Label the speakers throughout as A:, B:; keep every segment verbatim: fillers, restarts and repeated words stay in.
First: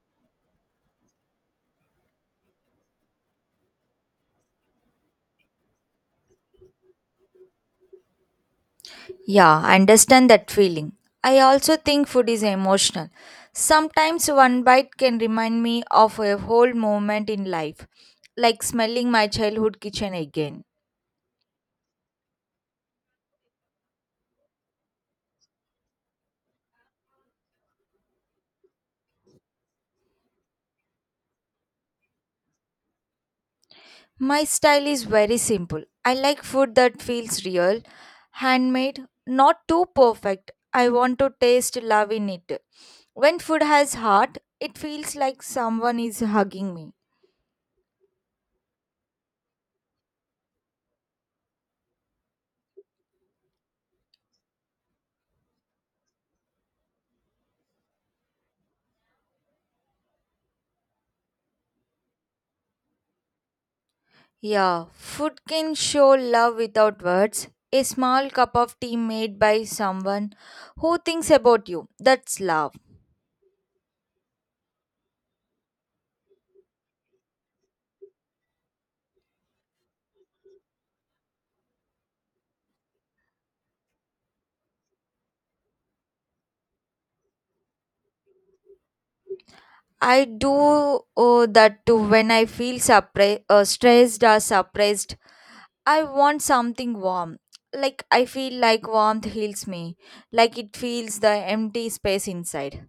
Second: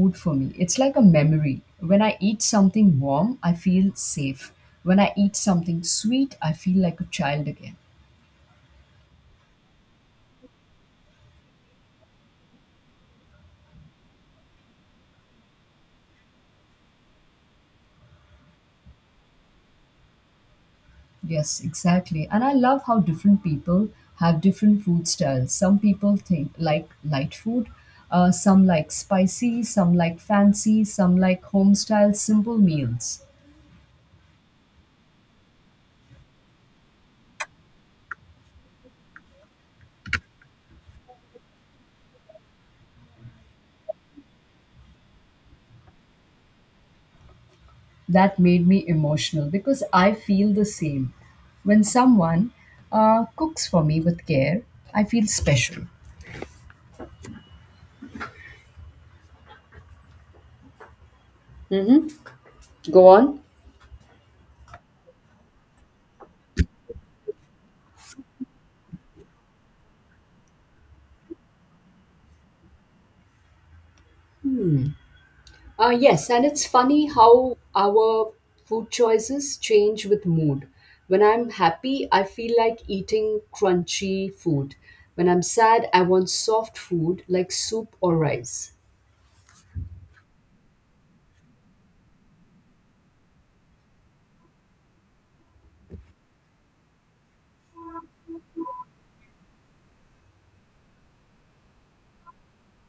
A: Food for me. It's like a memory. When I eat something warm, I feel safe. When I eat something sweet, I feel like a child again.
B: Yeah, I understand that feeling. I also think food is emotional. Sometimes one bite can remind me of a whole moment in life, like smelling my childhood kitchen again.
A: Yes, exactly. And I love how different people have different food styles. Some people think like light food, uh, some like spicy, some like fancy, some like home style simple meals.
B: My style is very simple. I like food that feels real, handmade, not too perfect. I want to taste love in it. When food has heart, it feels like someone is hugging me.
A: That made me emotional because I feel the same. When someone uh, cooks for me with care, I feel special. Go on.
B: Yeah, food can show love without words. A small cup of tea made by someone who thinks about you. That's love.
A: Uh, yes, and it's funny how our food choices change with mood. When I'm happy, I feel like eating crunchy food. When I'm sad, I want soft food like soup or rice.
B: I do uh, that too when I feel surpri- uh, stressed or surprised. I want something warm. Like I feel like warmth heals me, like it fills the empty space inside.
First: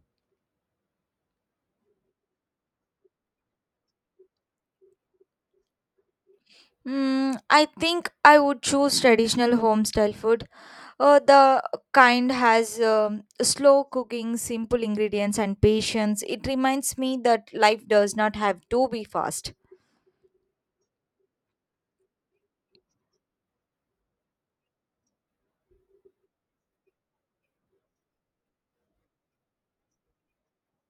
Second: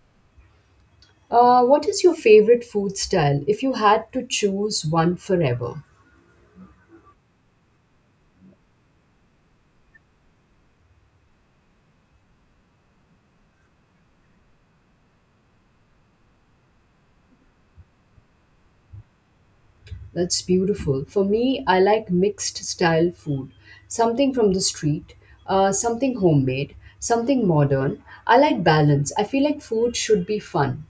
A: Uh, what is your favorite food style if you had to choose one forever?
B: Mm, I think I would choose traditional home style food. Uh, the kind has um, slow cooking, simple ingredients, and patience. It reminds me that life does not have to be fast.
A: That's beautiful. For me, I like mixed style food something from the street, uh, something homemade, something modern. I like balance. I feel like food should be fun.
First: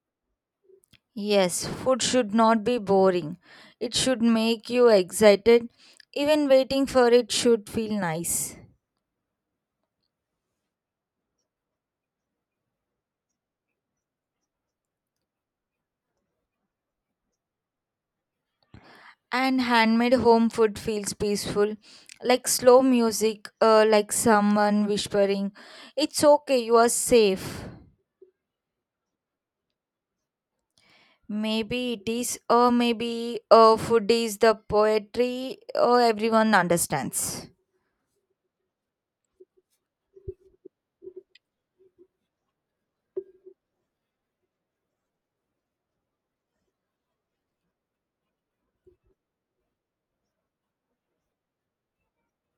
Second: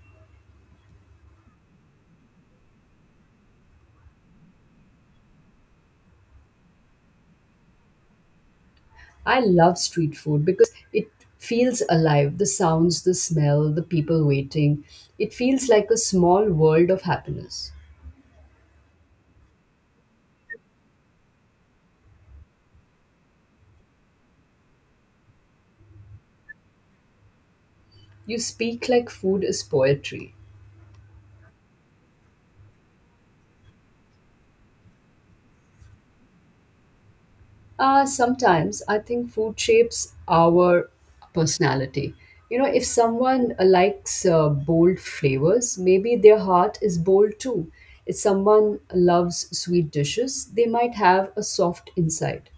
B: Yes, food should not be boring. It should make you excited. Even waiting for it should feel nice.
A: I love street food because it feels alive. The sounds, the smell, the people waiting. It feels like a small world of happiness.
B: And handmade home food feels peaceful, like slow music, uh, like someone whispering, it's okay, you are safe.
A: You speak like food is poetry.
B: Maybe it is, or maybe uh, food is the poetry or everyone understands.
A: Uh, sometimes I think food shapes our personality. You know, if someone uh, likes uh, bold flavors, maybe their heart is bold too. If someone loves sweet dishes, they might have a soft inside.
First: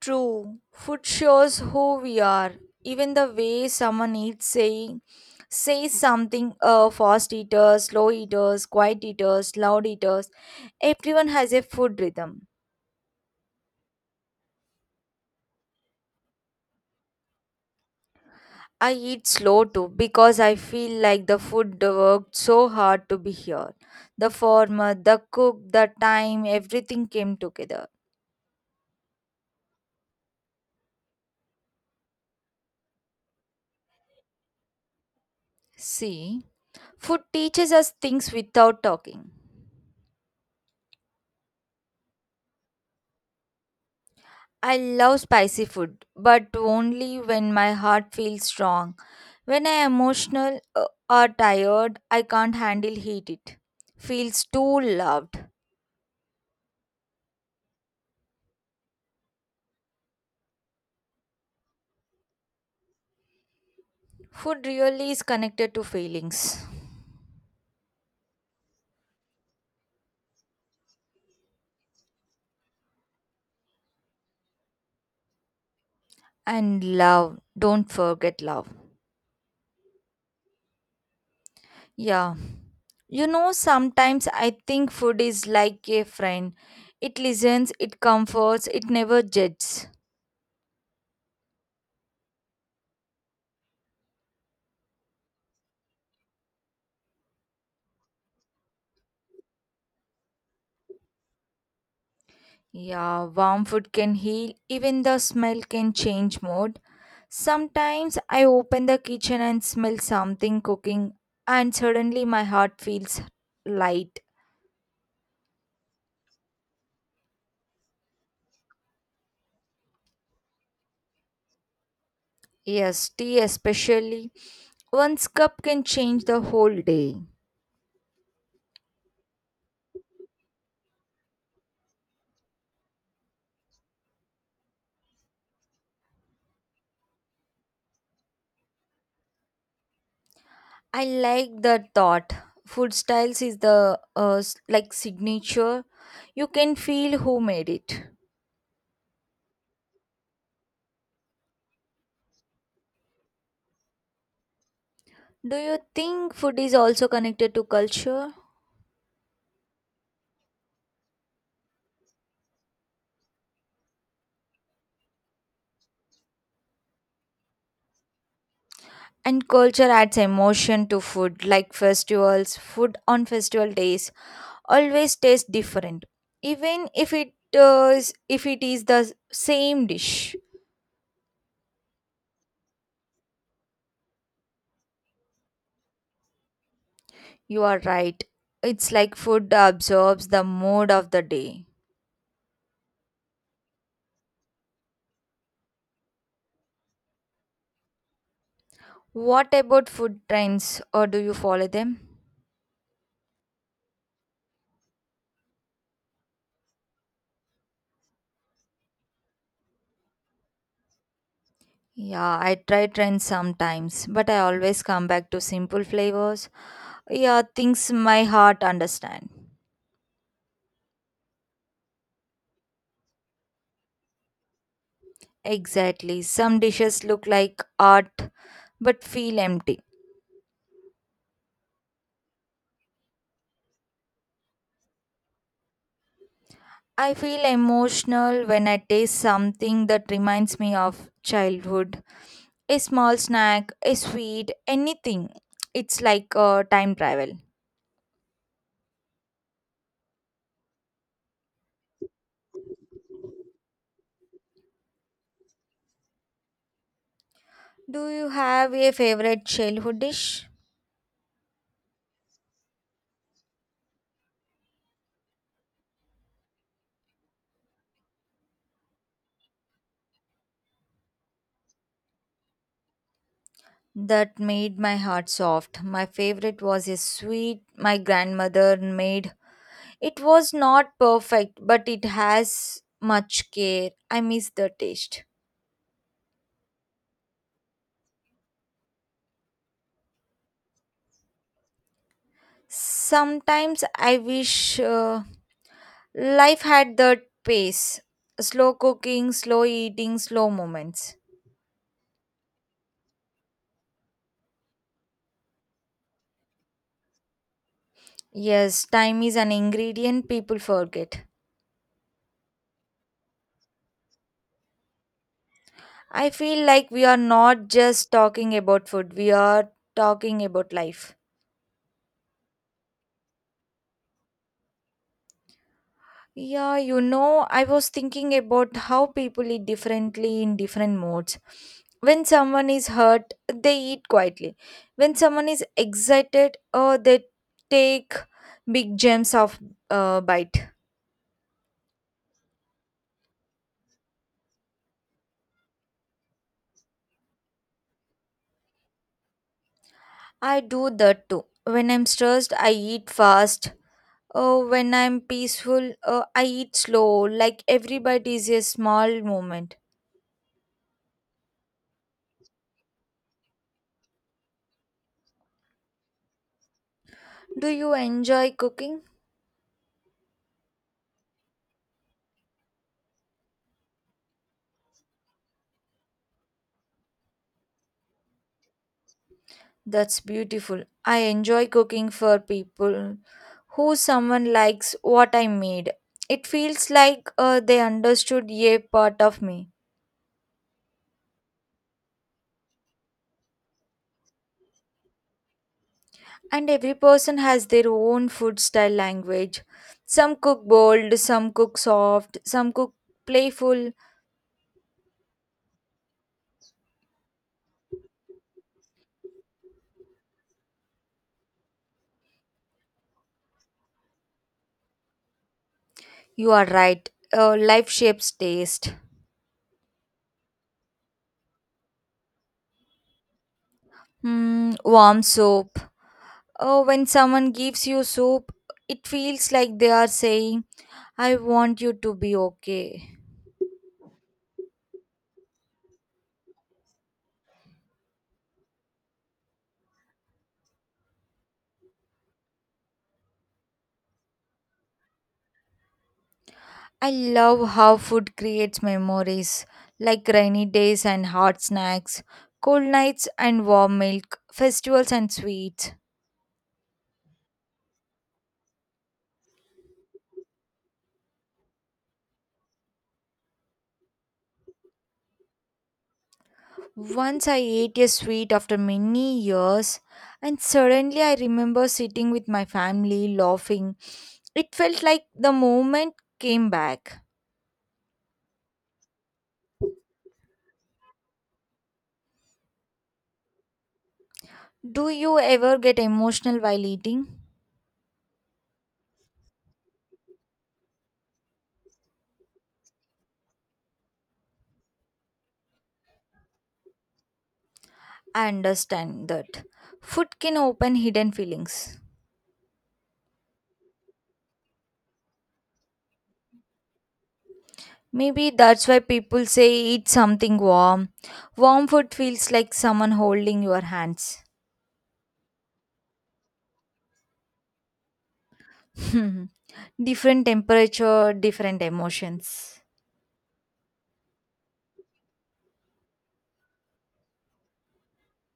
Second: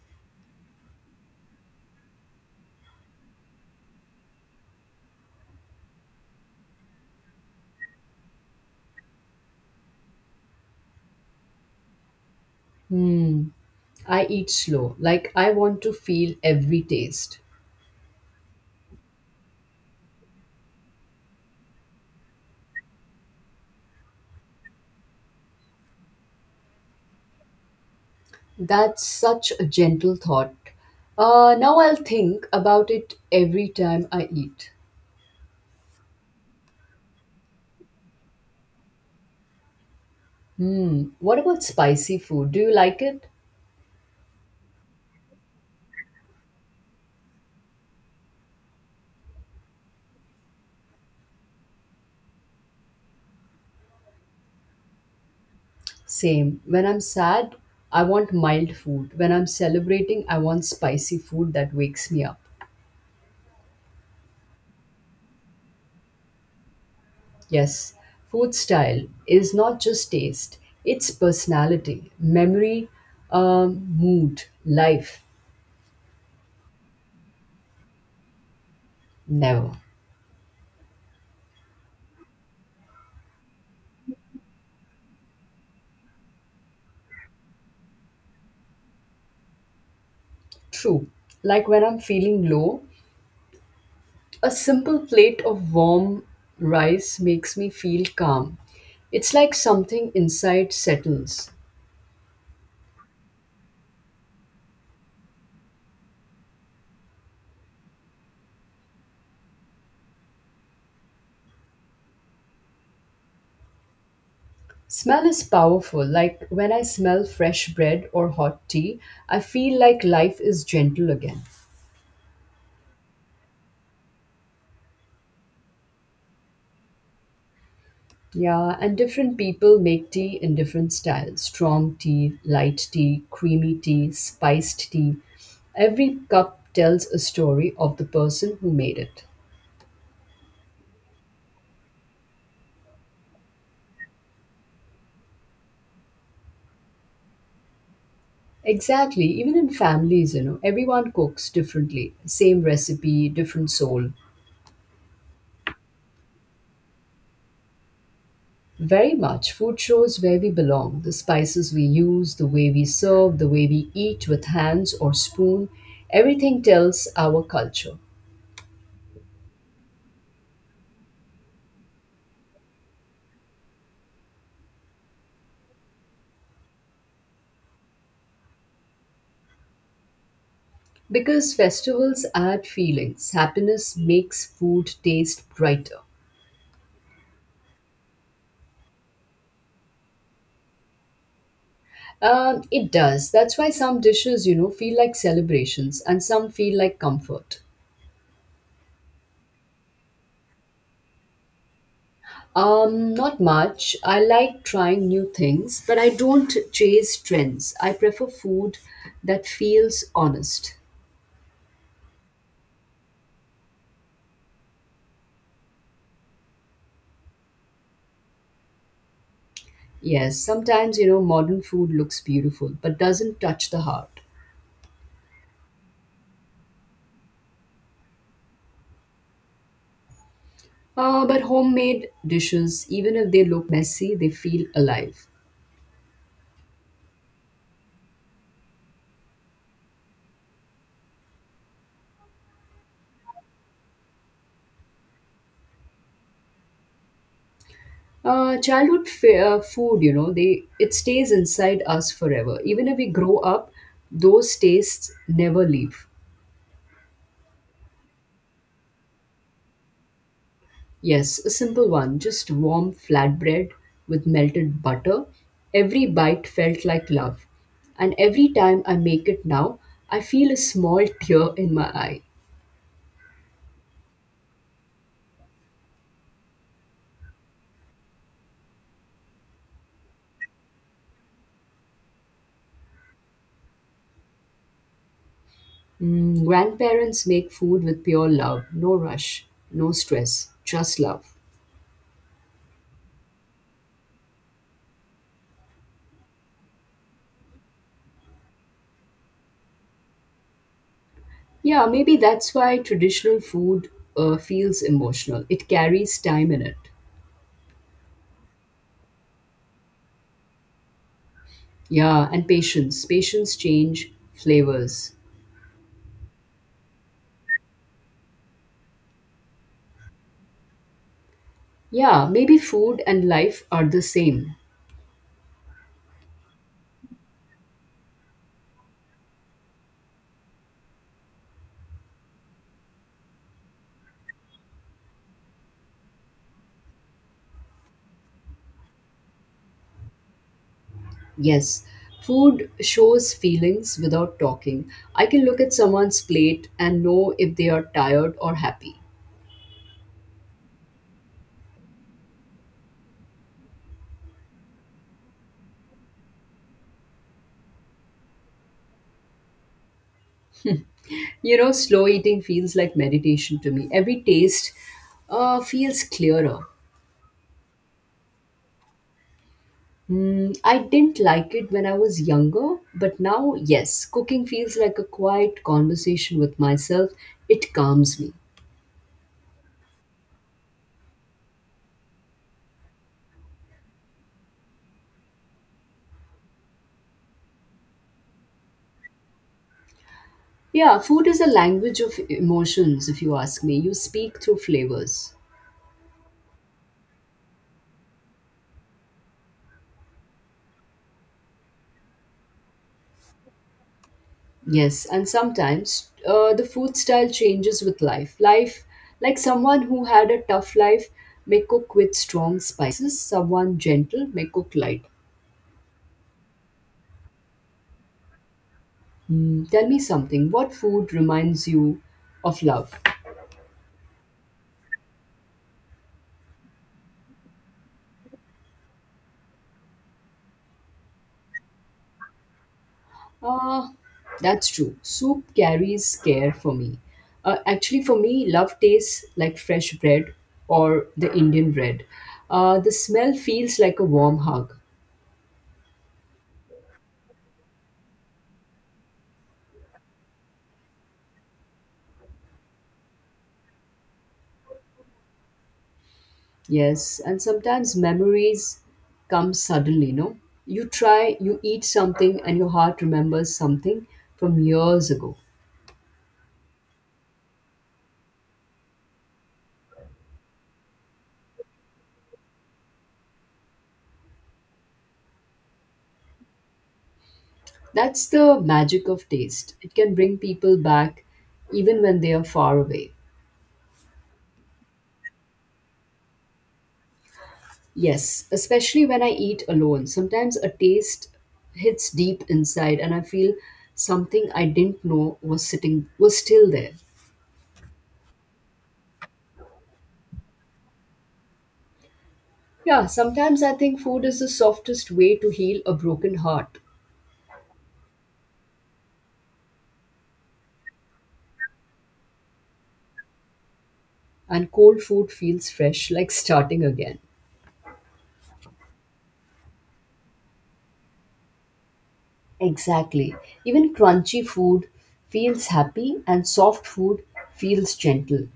B: True, food shows who we are. Even the way someone eats saying says something, uh, fast eaters, slow eaters, quiet eaters, loud eaters. Everyone has a food rhythm.
A: Hmm. I eat slow, like I want to feel every taste.
B: I eat slow too because I feel like the food worked so hard to be here. The format, the cook, the time, everything came together.
A: That's such a gentle thought. Uh, now I'll think about it every time I eat.
B: See? Food teaches us things without talking.
A: Hmm, what about spicy food? Do you like it?
B: I love spicy food, but only when my heart feels strong. When I am emotional uh, or tired, I can't handle heat it. Feels too loved.
A: Same. When I'm sad, I want mild food. When I'm celebrating, I want spicy food that wakes me up.
B: Food really is connected to feelings.
A: Yes, food style is not just taste, it's personality, memory, um, mood, life.
B: And love, don't forget love.
A: Never.
B: Yeah. You know, sometimes I think food is like a friend. It listens, it comforts, it never judges.
A: True. Like when I'm feeling low, a simple plate of warm rice makes me feel calm. It's like something inside settles.
B: Yeah, warm food can heal, even the smell can change mood. Sometimes I open the kitchen and smell something cooking, and suddenly my heart feels light.
A: Smell is powerful. Like when I smell fresh bread or hot tea, I feel like life is gentle again.
B: Yes, tea especially. One's cup can change the whole day.
A: Yeah, and different people make tea in different styles strong tea, light tea, creamy tea, spiced tea. Every cup tells a story of the person who made it.
B: I like that thought. Food styles is the uh, s- like signature. You can feel who made it.
A: Exactly. Even in families, you know, everyone cooks differently. Same recipe, different soul.
B: Do you think food is also connected to culture?
A: Very much. Food shows where we belong. The spices we use, the way we serve, the way we eat with hands or spoon. Everything tells our culture.
B: And culture adds emotion to food, like festivals. Food on festival days always tastes different, even if it uh, is if it is the same dish.
A: Because festivals add feelings, happiness makes food taste brighter.
B: You are right. It's like food absorbs the mood of the day.
A: Um, it does. That's why some dishes, you know, feel like celebrations and some feel like comfort.
B: What about food trends, or do you follow them?
A: Um, not much. I like trying new things, but I don't chase trends. I prefer food that feels honest.
B: Yeah, I try trends sometimes, but I always come back to simple flavors. Yeah, things my heart understand.
A: Yes, sometimes, you know, modern food looks beautiful, but doesn't touch the heart.
B: Exactly. Some dishes look like art but feel empty.
A: Uh, but homemade dishes, even if they look messy, they feel alive.
B: I feel emotional when I taste something that reminds me of childhood. A small snack, a sweet, anything. It's like a time travel.
A: Uh, childhood fa- uh, food, you know, they it stays inside us forever. Even if we grow up, those tastes never leave.
B: Do you have a favorite childhood dish?
A: Yes, a simple one. Just warm flatbread with melted butter. Every bite felt like love. And every time I make it now, I feel a small tear in my eye.
B: That made my heart soft. My favorite was a sweet my grandmother made. It was not perfect, but it has much care. I miss the taste.
A: Mm, grandparents make food with pure love, no rush, no stress, just love.
B: Sometimes I wish uh, life had that pace, slow cooking, slow eating, slow moments.
A: Yeah, maybe that's why traditional food uh, feels emotional. It carries time in it.
B: Yes, time is an ingredient people forget.
A: Yeah, and patience. Patience change flavors.
B: I feel like we are not just talking about food, we are talking about life.
A: Yeah, maybe food and life are the same.
B: Yeah, you know, I was thinking about how people eat differently in different modes. When someone is hurt, they eat quietly. When someone is excited, uh, they take big gems of uh, bite.
A: Yes, food shows feelings without talking. I can look at someone's plate and know if they are tired or happy.
B: I do that too. When I'm stressed, I eat fast. Uh, when I'm peaceful, uh, I eat slow. Like everybody is a small moment.
A: You know, slow eating feels like meditation to me. Every taste uh, feels clearer.
B: Do you enjoy cooking?
A: Hmm, I didn't like it when I was younger, but now, yes, cooking feels like a quiet conversation with myself. It calms me.
B: That's beautiful. I enjoy cooking for people who someone likes what I made. It feels like uh, they understood a part of me.
A: Yeah, food is a language of emotions, if you ask me. You speak through flavors.
B: And every person has their own food style language. Some cook bold, some cook soft, some cook playful.
A: Yes, and sometimes uh, the food style changes with life. Life, like someone who had a tough life, may cook with strong spices, someone gentle may cook light.
B: You are right. Uh, life shapes taste.
A: Hmm, tell me something. What food reminds you of love?
B: Hmm, warm soup. Oh, when someone gives you soup, it feels like they are saying, I want you to be okay.
A: Ah, that's true. Soup carries care for me. Uh, actually, for me, love tastes like fresh bread or the Indian bread. Uh, the smell feels like a warm hug.
B: I love how food creates memories, like rainy days and hot snacks, cold nights and warm milk, festivals and sweets.
A: Yes, and sometimes memories come suddenly, no? You try, you eat something, and your heart remembers something from years ago.
B: Once I ate a sweet after many years, and suddenly I remember sitting with my family laughing. It felt like the moment came back.
A: That's the magic of taste. It can bring people back even when they are far away.
B: Do you ever get emotional while eating?
A: Yes, especially when I eat alone. Sometimes a taste hits deep inside, and I feel something I didn't know was sitting, was still there.
B: I understand that. Food can open hidden feelings.
A: Yeah, sometimes I think food is the softest way to heal a broken heart.
B: Maybe that's why people say eat something warm. Warm food feels like someone holding your hands.
A: And cold food feels fresh, like starting again.
B: Different temperature, different emotions.
A: Exactly. Even crunchy food feels happy, and soft food feels gentle.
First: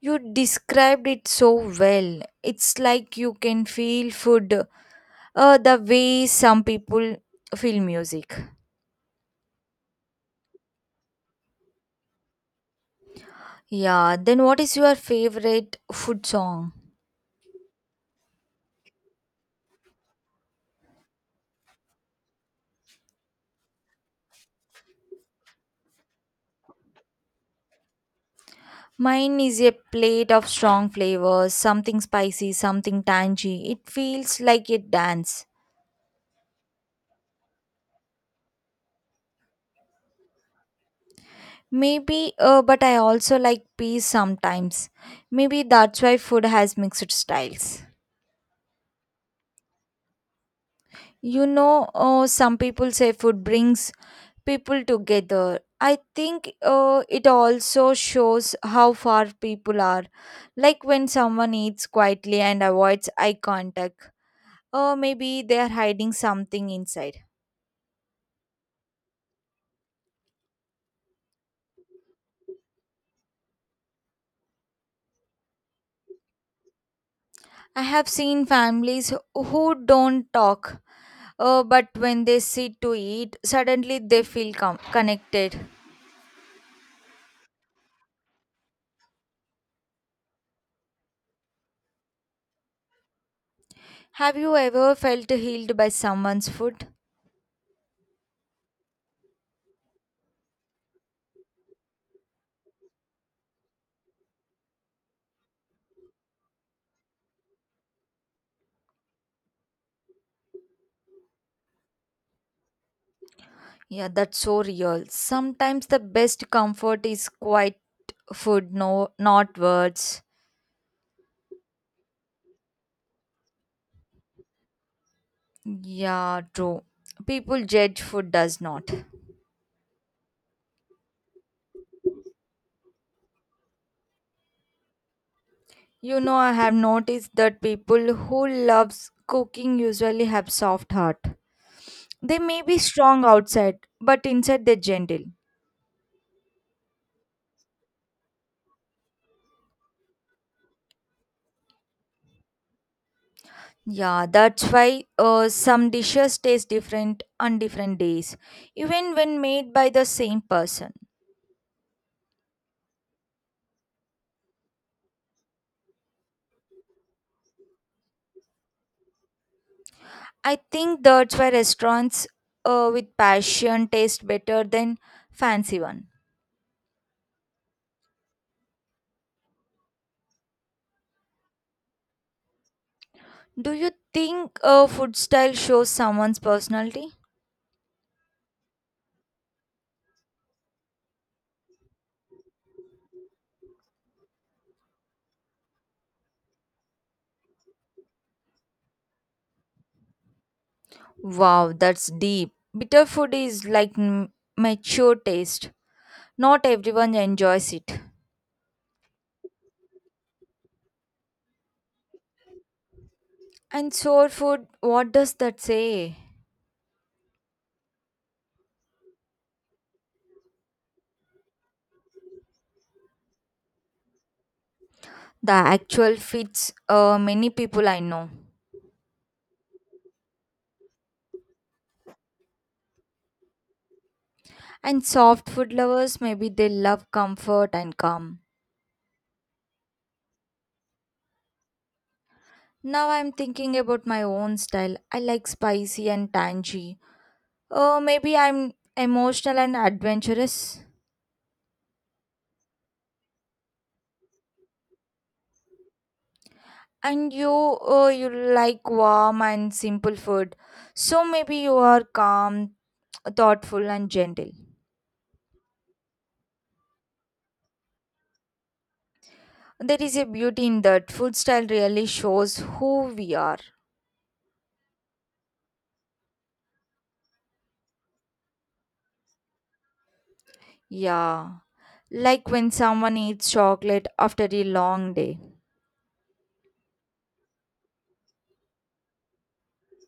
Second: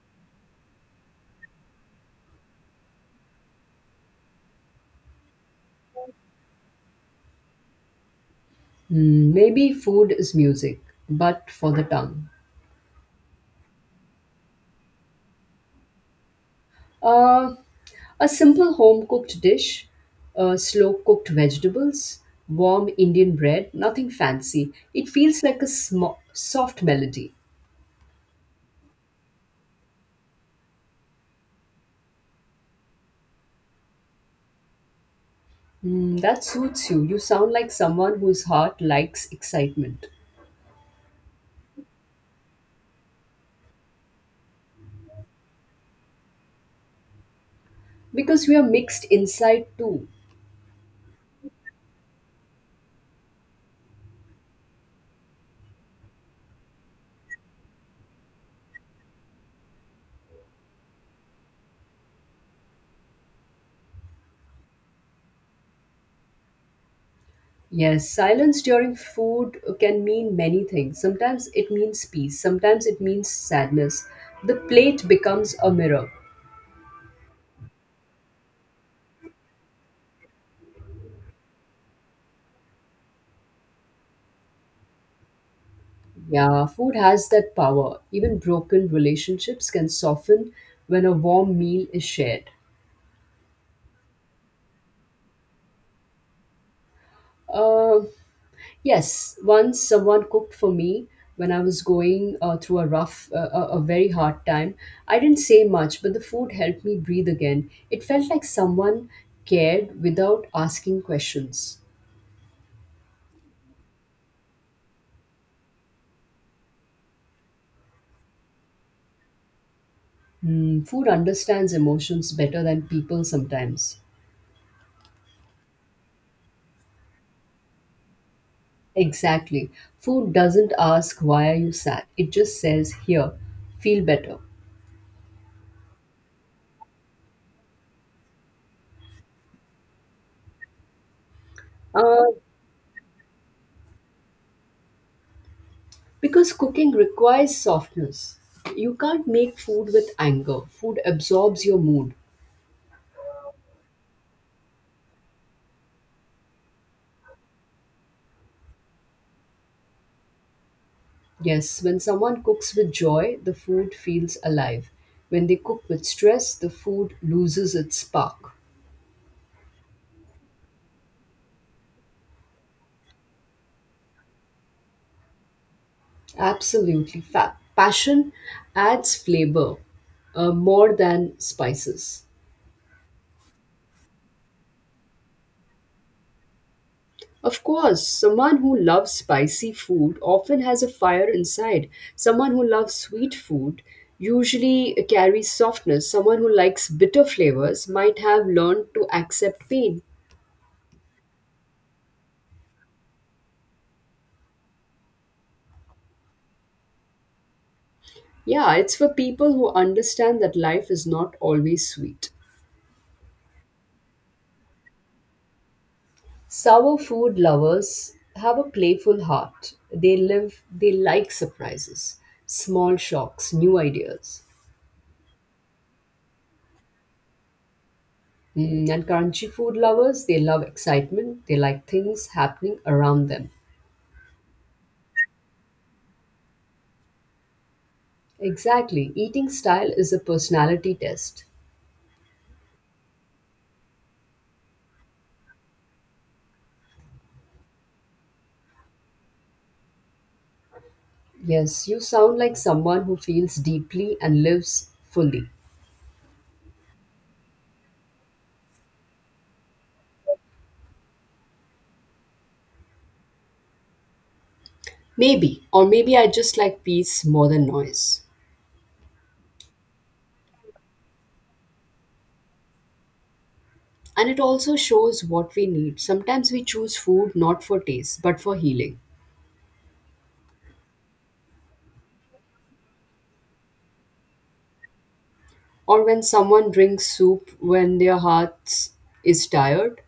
B: You described it so well. It's like you can feel food uh, the way some people feel music.
A: Hmm, maybe food is music, but for the tongue.
B: Yeah, then what is your favorite food song?
A: Uh, a simple home cooked dish, uh, slow cooked vegetables, warm Indian bread, nothing fancy. It feels like a sm- soft melody.
B: Mine is a plate of strong flavors, something spicy, something tangy. It feels like a dance.
A: Hmm, that suits you. You sound like someone whose heart likes excitement.
B: Maybe, uh, but I also like peas sometimes. Maybe that's why food has mixed styles.
A: Because we are mixed inside too.
B: You know, uh, some people say food brings people together. I think uh, it also shows how far people are. Like when someone eats quietly and avoids eye contact, or maybe they are hiding something inside.
A: Yes, silence during food can mean many things. Sometimes it means peace, sometimes it means sadness. The plate becomes a mirror.
B: I have seen families who don't talk, uh, but when they sit to eat, suddenly they feel com- connected.
A: Yeah, food has that power. Even broken relationships can soften when a warm meal is shared.
B: Have you ever felt healed by someone's food?
A: Uh, yes, once someone cooked for me when I was going uh, through a rough, uh, a a very hard time. I didn't say much, but the food helped me breathe again. It felt like someone cared without asking questions.
B: Yeah, that's so real. Sometimes the best comfort is quiet food, no, not words.
A: Hmm, food understands emotions better than people sometimes.
B: Yeah, true. People judge, food does not.
A: Exactly. Food doesn't ask why are you sad. It just says here, feel better.
B: You know, I have noticed that people who loves cooking usually have soft heart.
A: Uh,
B: They may be strong outside, but inside they're gentle.
A: because cooking requires softness. You can't make food with anger. Food absorbs your mood.
B: Yeah, that's why uh, some dishes taste different on different days, even when made by the same person.
A: Yes, when someone cooks with joy, the food feels alive. When they cook with stress, the food loses its spark.
B: I think that's why restaurants uh, with passion taste better than fancy one.
A: Absolutely. Fa- passion adds flavor uh, more than spices.
B: Do you think a food style shows someone's personality?
A: Of course, someone who loves spicy food often has a fire inside. Someone who loves sweet food usually carries softness. Someone who likes bitter flavors might have learned to accept pain.
B: Wow, that's deep. Bitter food is like m- mature taste. Not everyone enjoys it.
A: Yeah, it's for people who understand that life is not always sweet.
B: And sour food, what does that say?
A: Sour food lovers have a playful heart. They live, they like surprises, small shocks, new ideas.
B: The actual fits uh, many people I know.
A: Mm, and crunchy food lovers, they love excitement. They like things happening around them.
B: And soft food lovers, maybe they love comfort and calm.
A: Exactly. Eating style is a personality test.
B: Now I'm thinking about my own style. I like spicy and tangy. Oh, maybe I'm emotional and adventurous.
A: Yes, you sound like someone who feels deeply and lives fully.
B: And you, oh, you like warm and simple food. So maybe you are calm, thoughtful, and gentle.
A: Maybe, or maybe I just like peace more than noise.
B: There is a beauty in that. Food style really shows who we are.
A: And it also shows what we need. Sometimes we choose food not for taste, but for healing.
B: Yeah. Like when someone eats chocolate after a long day,
A: Or when someone drinks soup when their heart is tired.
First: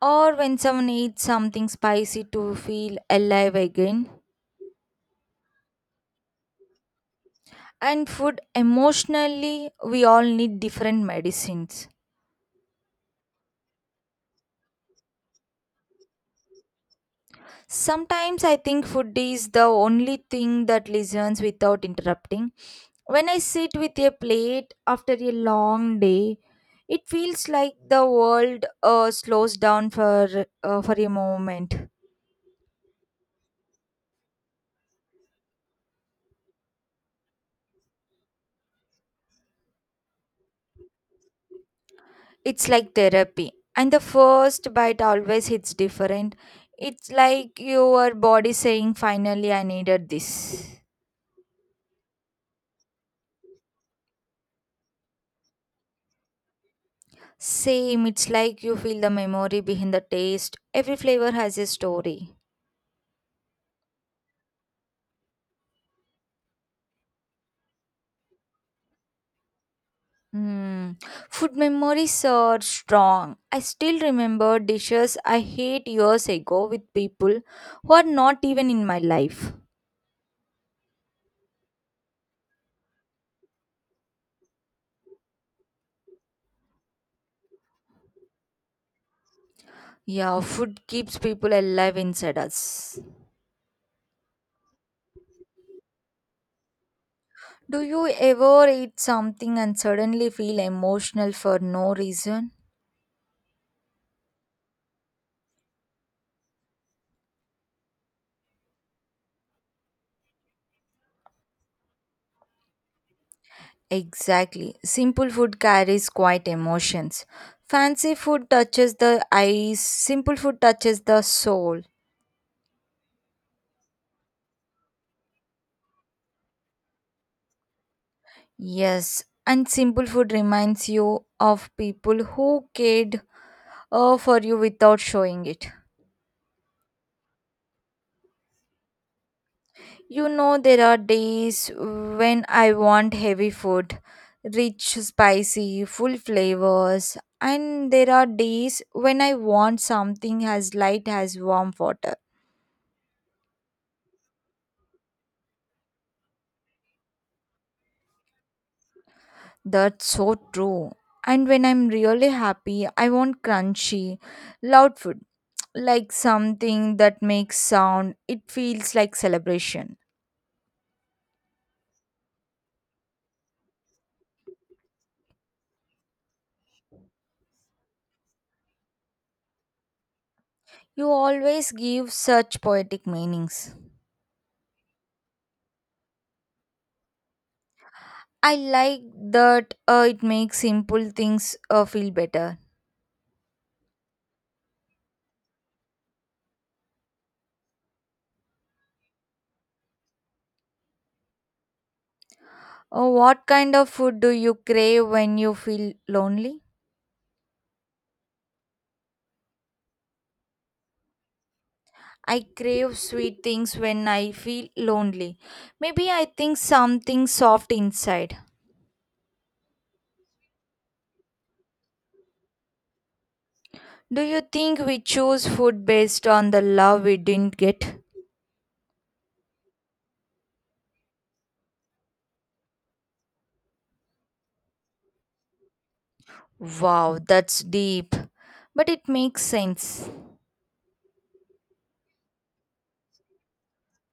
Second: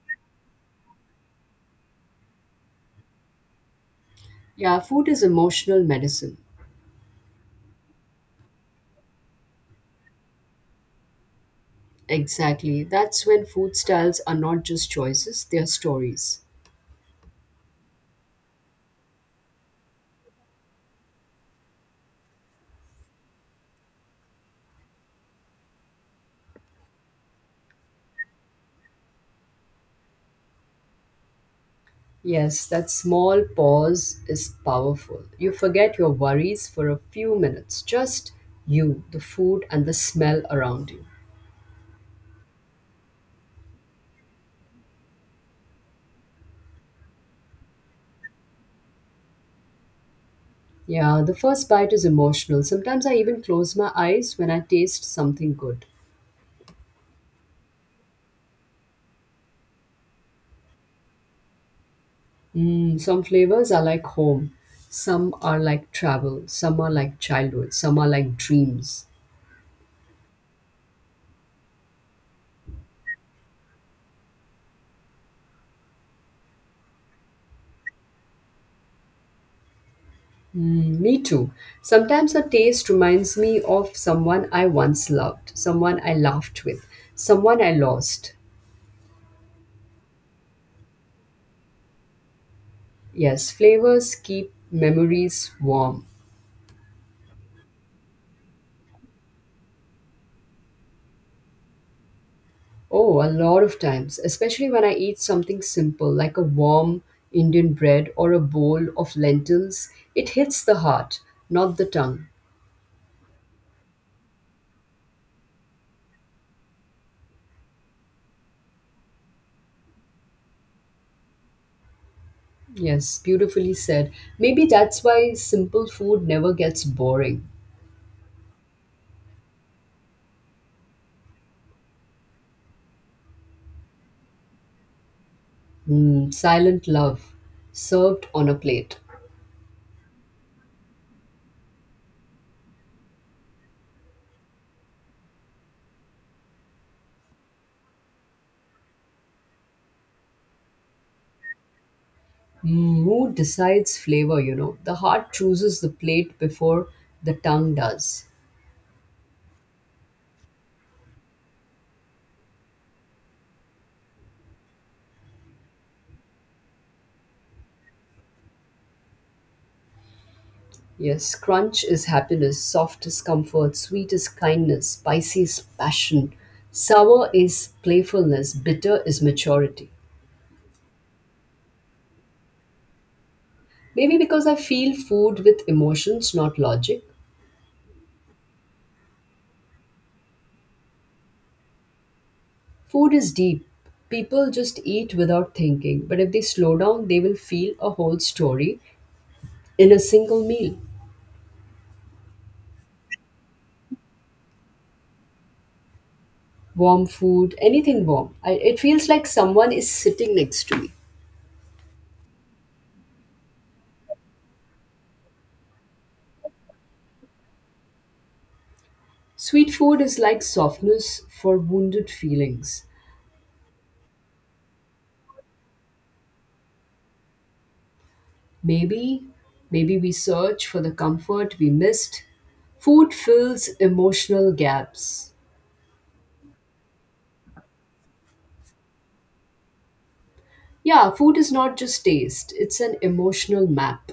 B: or when someone eats something spicy to feel alive again.
A: Yeah, food is emotional medicine.
B: And food emotionally we all need different medicines.
A: Exactly. That's when food styles are not just choices, they are stories.
B: Sometimes I think food is the only thing that listens without interrupting. When I sit with a plate after a long day, it feels like the world uh, slows down for uh, for a moment.
A: Yes, that small pause is powerful. You forget your worries for a few minutes, just you, the food, and the smell around you.
B: It's like therapy, and the first bite always hits different. It's like your body saying, finally, I needed this.
A: Yeah, the first bite is emotional. Sometimes I even close my eyes when I taste something good.
B: Same, it's like you feel the memory behind the taste. Every flavor has a story.
A: Mm, some flavors are like home, some are like travel, some are like childhood, some are like dreams.
B: Hmm. Food memories are strong. I still remember dishes I ate years ago with people who are not even in my life.
A: Mm, me too. Sometimes a taste reminds me of someone I once loved, someone I laughed with, someone I lost.
B: Yeah, food keeps people alive inside us.
A: Yes, flavors keep memories warm.
B: Do you ever eat something and suddenly feel emotional for no reason?
A: Oh, a lot of times, especially when I eat something simple like a warm Indian bread or a bowl of lentils, it hits the heart, not the tongue.
B: Exactly. Simple food carries quite emotions. Fancy food touches the eyes, simple food touches the soul.
A: Yes, beautifully said. Maybe that's why simple food never gets boring.
B: Yes, and simple food reminds you of people who cared uh, for you without showing it.
A: Mm, silent love served on a plate.
B: You know, there are days when I want heavy food, rich, spicy, full flavors, and there are days when I want something as light as warm water.
A: Mood decides flavor, you know. The heart chooses the plate before the tongue does.
B: That's so true. And when I'm really happy, I want crunchy, loud food, like something that makes sound. It feels like celebration.
A: Yes, crunch is happiness, soft is comfort, sweet is kindness, spicy is passion, sour is playfulness, bitter is maturity.
B: You always give such poetic meanings.
A: Maybe because I feel food with emotions, not logic.
B: I like that uh, it makes simple things uh, feel better.
A: Food is deep. People just eat without thinking, but if they slow down, they will feel a whole story in a single meal.
B: Uh, what kind of food do you crave when you feel lonely?
A: Warm food, anything warm. I, it feels like someone is sitting next to me.
B: I crave sweet things when I feel lonely. Maybe I think something soft inside.
A: Sweet food is like softness for wounded feelings.
B: Do you think we choose food based on the love we didn't get?
A: Maybe, maybe we search for the comfort we missed. Food fills emotional gaps.
B: Wow, that's deep. But it makes sense.
A: Yeah, food is not just taste, it's an emotional map.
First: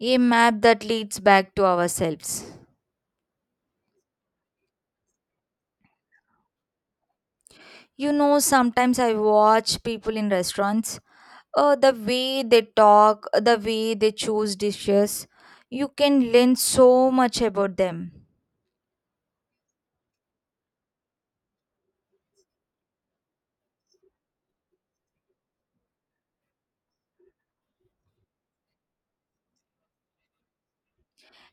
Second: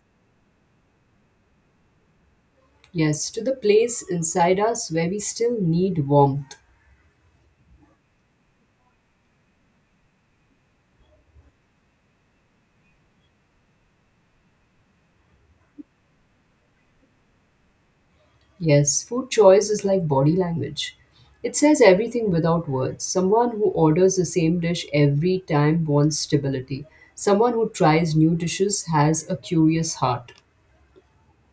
B: A map that leads back to ourselves.
A: Yes, to the place inside us where we still need warmth.
B: You know, sometimes I watch people in restaurants. Uh, the way they talk, the way they choose dishes, you can learn so much about them.
A: Yes, food choice is like body language. It says everything without words. Someone who orders the same dish every time wants stability. Someone who tries new dishes has a curious heart.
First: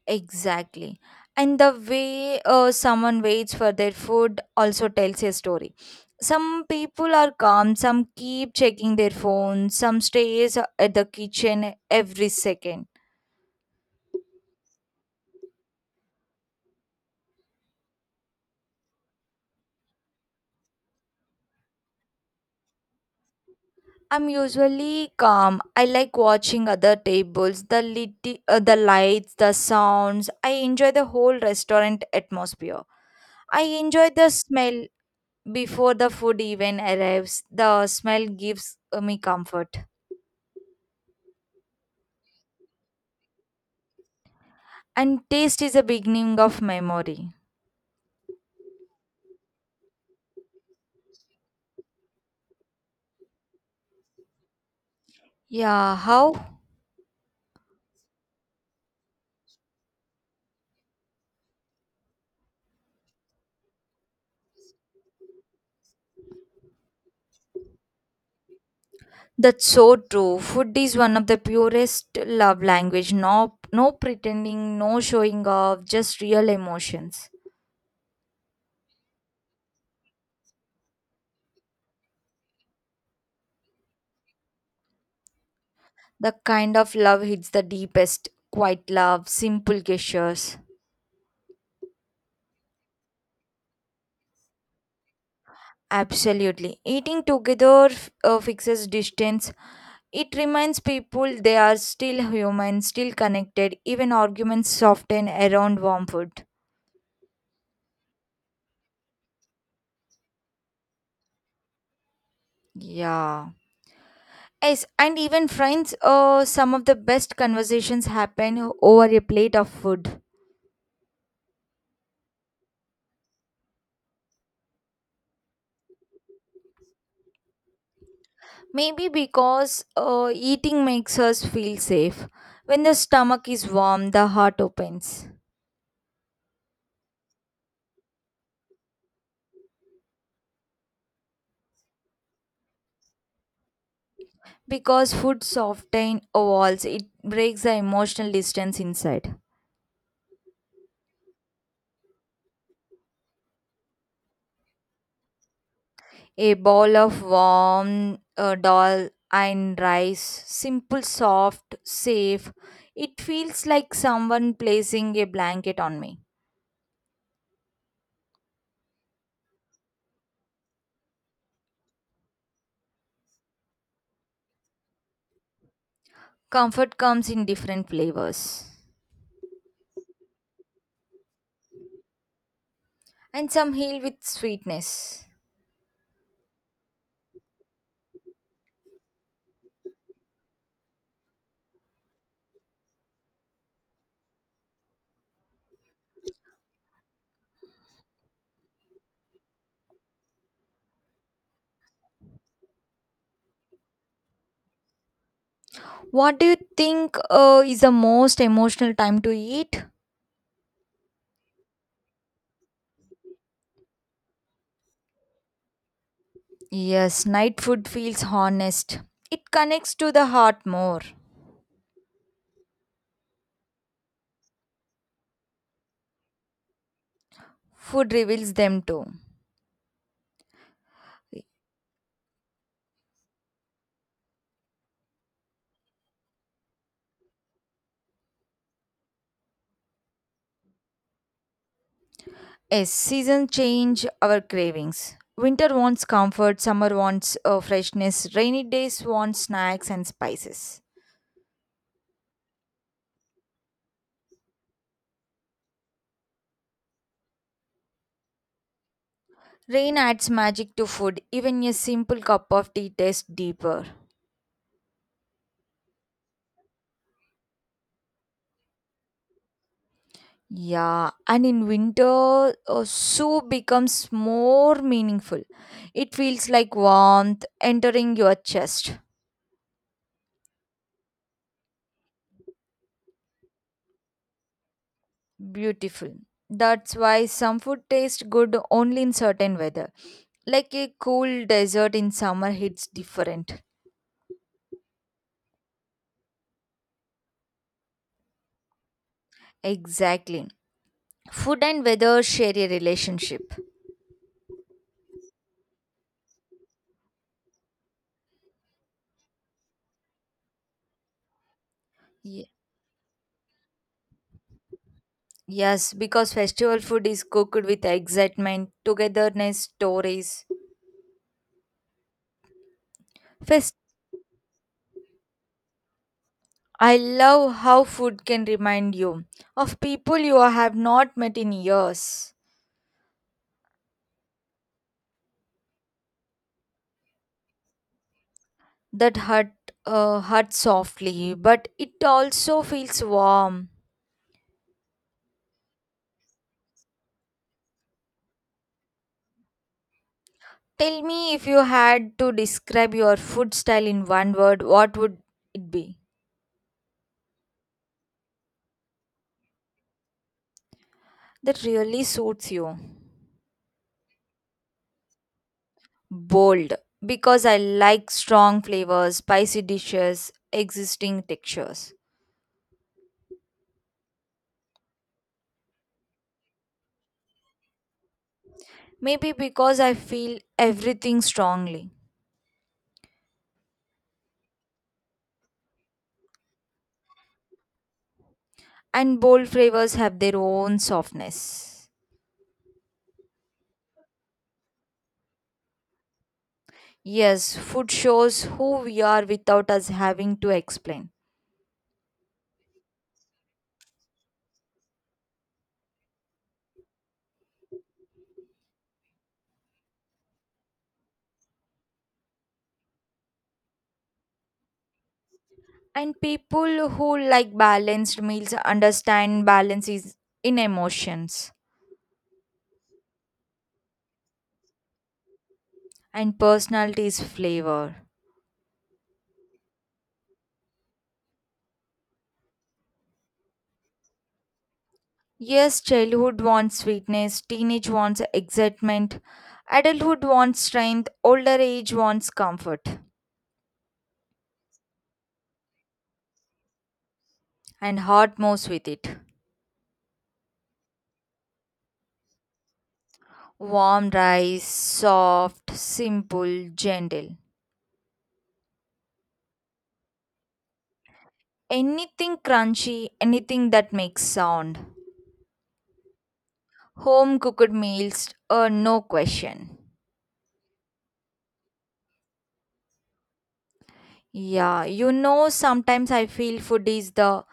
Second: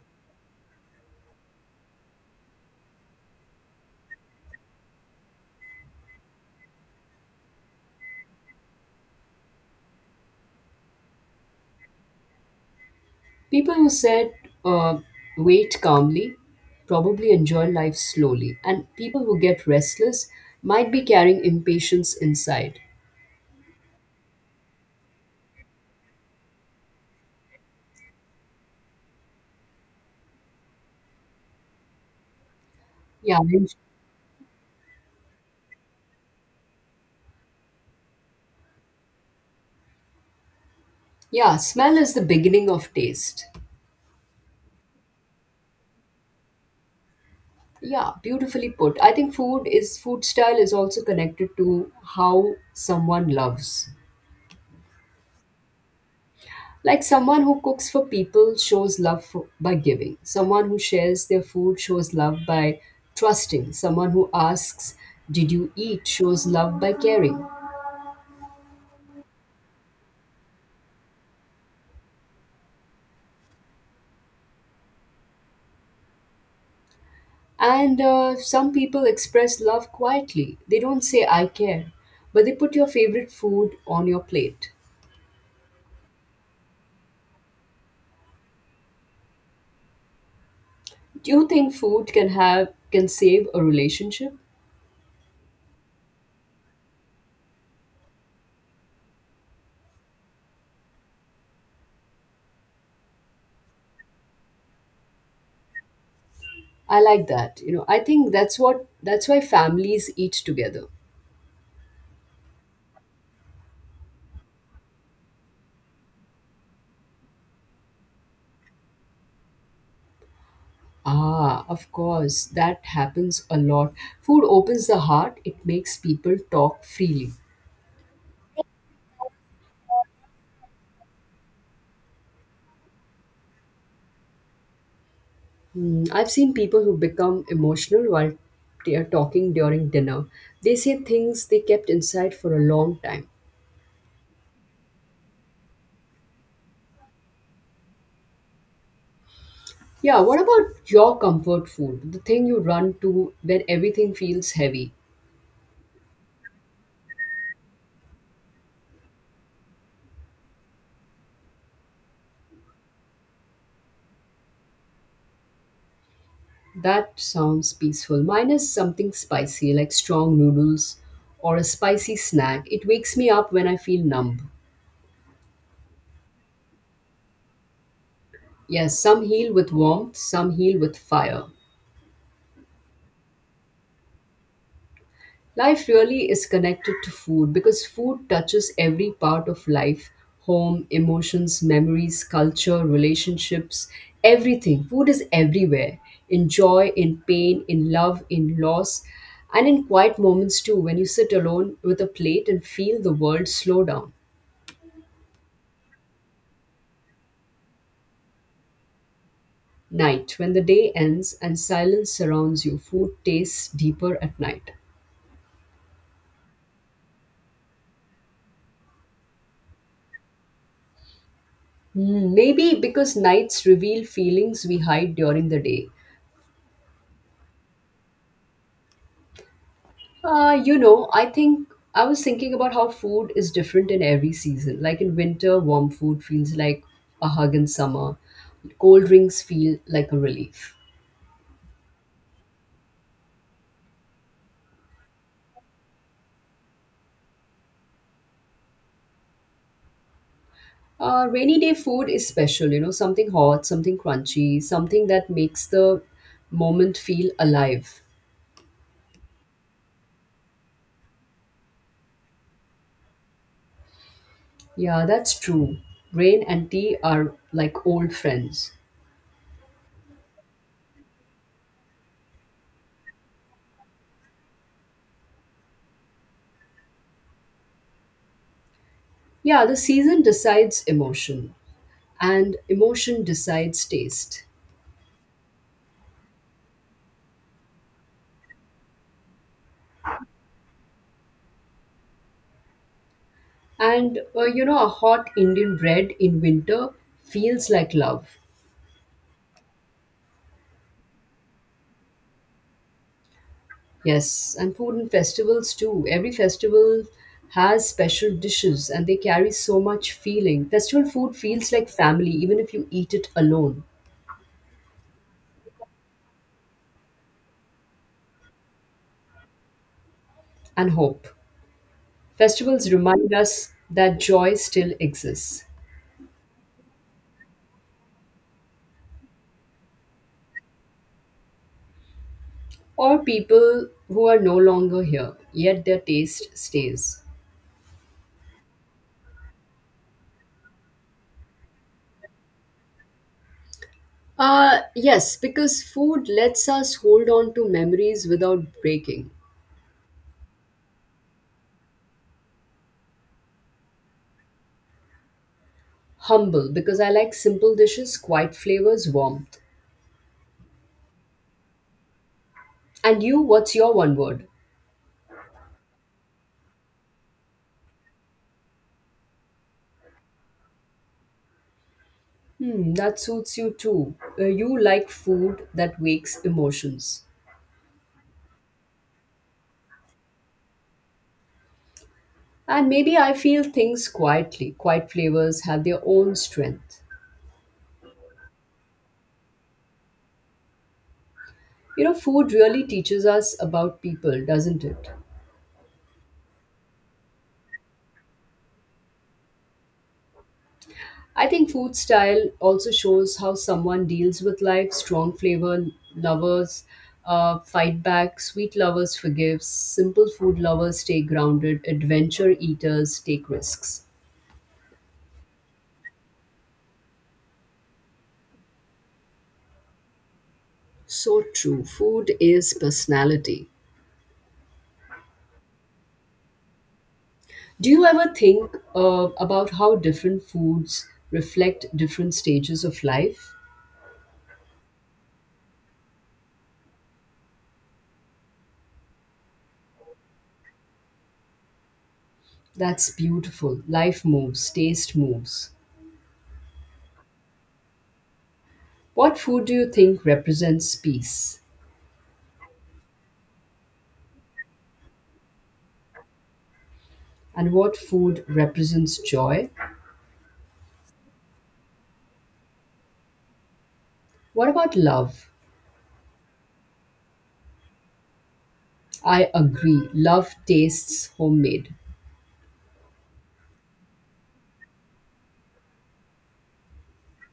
B: Exactly. And the way uh, someone waits for their food also tells a story. Some people are calm, some keep checking their phones, some stays uh, at the kitchen every second.
A: People who said, uh, wait calmly, probably enjoy life slowly. And people who get restless might be carrying impatience inside.
B: I'm usually calm. I like watching other tables, the lit- uh, the lights, the sounds. I enjoy the whole restaurant atmosphere.
A: Yeah,
B: I
A: and
B: enjoy the smell before the food even arrives. The smell gives uh, me comfort.
A: yeah, smell is the beginning of taste.
B: And taste is the beginning of memory.
A: Yeah, beautifully put. I think food is food style is also connected to how someone loves.
B: Yeah, how?
A: Like someone who cooks for people shows love for, by giving. Someone who shares their food shows love by trusting. Someone who asks, "Did you eat?" shows love by caring.
B: That's so true. Food is one of the purest love language. No, no pretending, no showing off, just real emotions.
A: And uh, some people express love quietly. They don't say "I care," but they put your favorite food on your plate.
B: The kind of love hits the deepest. Quiet love, simple gestures.
A: Do you think food can have can save a relationship?
B: Absolutely. Eating together uh, fixes distance. It reminds people they are still human, still connected. Even arguments soften around warm food.
A: I like that. You know, I think that's what that's why families eat together.
B: Yeah. Yes, and even friends, uh, some of the best conversations happen over a plate of food.
A: Ah, of course, that happens a lot. Food opens the heart, it makes people talk freely.
B: Maybe because uh, eating makes us feel safe. When the stomach is warm, the heart opens.
A: Hmm, I've seen people who become emotional while they are talking during dinner. They say things they kept inside for a long time.
B: Because food softens walls, it breaks the emotional distance inside.
A: Yeah, what about your comfort food? The thing you run to when everything feels heavy?
B: A bowl of warm uh, dal and rice, simple, soft, safe. It feels like someone placing a blanket on me.
A: That sounds peaceful. Mine is something spicy, like strong noodles or a spicy snack. It wakes me up when I feel numb.
B: Comfort comes in different flavors,
A: Yes, some heal with warmth, some heal with fire.
B: and some heal with sweetness.
A: Life really is connected to food because food touches every part of life: home, emotions, memories, culture, relationships, everything. Food is everywhere, in joy, in pain, in love, in loss, and in quiet moments too, when you sit alone with a plate and feel the world slow down.
B: What do you think uh, is the most emotional time to eat?
A: Night, when the day ends and silence surrounds you, food tastes deeper at night.
B: Yes, night food feels honest. It connects to the heart more.
A: Hmm, maybe because nights reveal feelings we hide during the day.
B: Food reveals them too.
A: Uh, you know, I think I was thinking about how food is different in every season. Like in winter, warm food feels like a hug. In summer, cold drinks feel like a relief.
B: Yes, seasons change our cravings. Winter wants comfort, summer wants uh, freshness, rainy days want snacks and spices.
A: Uh, rainy day food is special, you know, something hot, something crunchy, something that makes the moment feel alive.
B: Rain adds magic to food, even a simple cup of tea tastes deeper.
A: Yeah, that's true. Rain and tea are like old friends.
B: Yeah, and in winter, uh, soup becomes more meaningful. It feels like warmth entering your chest.
A: Yeah, the season decides emotion, and emotion decides taste.
B: Beautiful. That's why some food tastes good only in certain weather. Like a cool desert in summer hits different.
A: And uh, you know, a hot Indian bread in winter feels like love.
B: Exactly. Food and weather share a relationship.
A: Yes, and food and festivals too. Every festival has special dishes and they carry so much feeling. Festival food feels like family,
B: Ye-
A: even if you eat it alone,
B: Yes, because festival food is cooked with excitement, togetherness, stories.
A: and hope. Festivals remind us that joy still exists.
B: I love how food can remind you of people you have not met in years.
A: Or people who are no longer here, yet their taste stays.
B: That hurt, uh, hurt softly, but it also feels warm.
A: Uh, yes, because food lets us hold on to memories without breaking.
B: Tell me, if you had to describe your food style in one word, what would it be?
A: Humble, because I like simple dishes, quiet flavors, warmth.
B: That really suits you.
A: And you, what's your one word?
B: Bold, because I like strong flavors, spicy dishes, existing textures.
A: Hmm, that suits you too. Uh, you like food that wakes emotions.
B: Maybe because I feel everything strongly.
A: And maybe I feel things quietly. Quiet flavors have their own strength.
B: And bold flavors have their own softness.
A: You know, food really teaches us about people, doesn't it?
B: Yes, food shows who we are without us having to explain.
A: I think food style also shows how someone deals with life. Strong flavor lovers uh, fight back, sweet lovers forgive, simple food lovers stay grounded, adventure eaters take risks.
B: And people who like balanced meals understand balance is in
A: So
B: emotions
A: true. Food is personality.
B: and personality is
A: Do
B: flavor.
A: you ever think uh, about how different foods reflect different stages of life?
B: Yes, childhood wants sweetness, teenage wants excitement, adulthood wants strength, older age wants comfort,
A: That's beautiful. Life moves, taste moves.
B: and heart moves with it.
A: What food do you think represents peace?
B: Warm rice, soft, simple, gentle.
A: And what food represents joy?
B: Anything crunchy, anything that makes
A: What
B: sound.
A: about love?
B: Home cooked meals, uh, no
A: I
B: question.
A: agree. Love tastes homemade.
B: Yeah, you know, sometimes I feel food is the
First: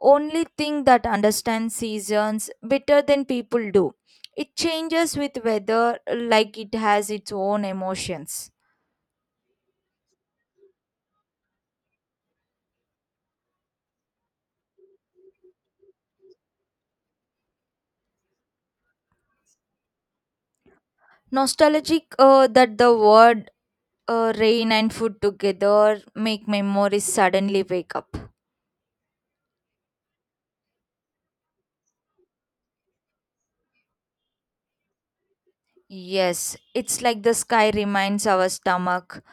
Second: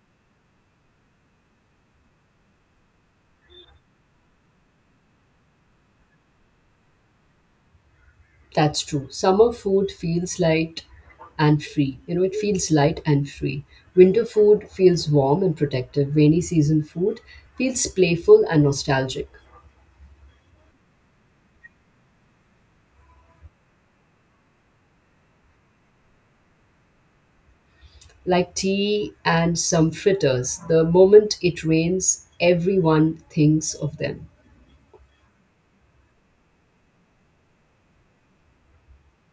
B: only thing that understands seasons better than people do. It changes with weather like it has its own emotions.
A: That's true. Summer food feels light and free. You know, it feels light and free. Winter food feels warm and protective. Rainy season food feels playful and nostalgic.
B: Nostalgic, uh, that the word, uh, rain and food together make memories suddenly wake up.
A: Like tea and some fritters, the moment it rains, everyone thinks of them.
B: Yes, it's like the sky reminds our stomach.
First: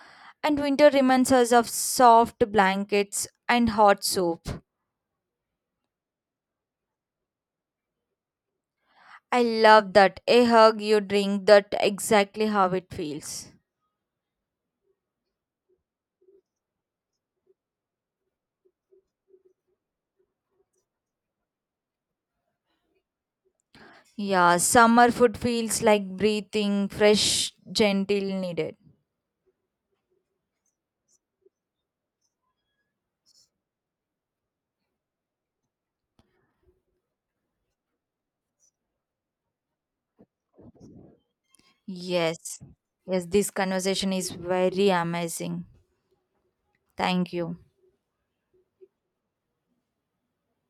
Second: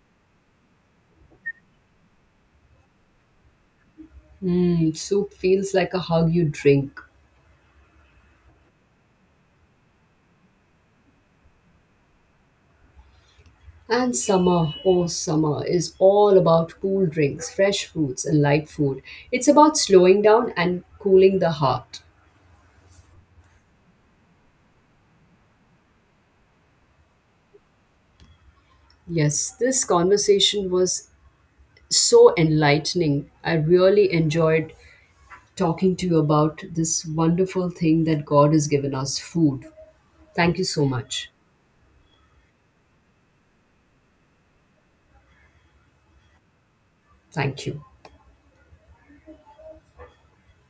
B: And winter reminds us of soft blankets and hot soup.
A: Mm, soup feels like a hug you drink.
B: I love that. A hug you drink, that exactly how it feels.
A: And summer, oh, summer is all about cool drinks, fresh fruits, and light food. It's about slowing down and cooling the heart.
B: Yeah, summer food feels like breathing, fresh, gentle, needed.
A: Yes, this conversation was so enlightening. I really enjoyed talking to you about this wonderful thing that God has given us, food. Thank you so much.
B: Yes. Yes, this conversation is very amazing. Thank you.
A: Thank you.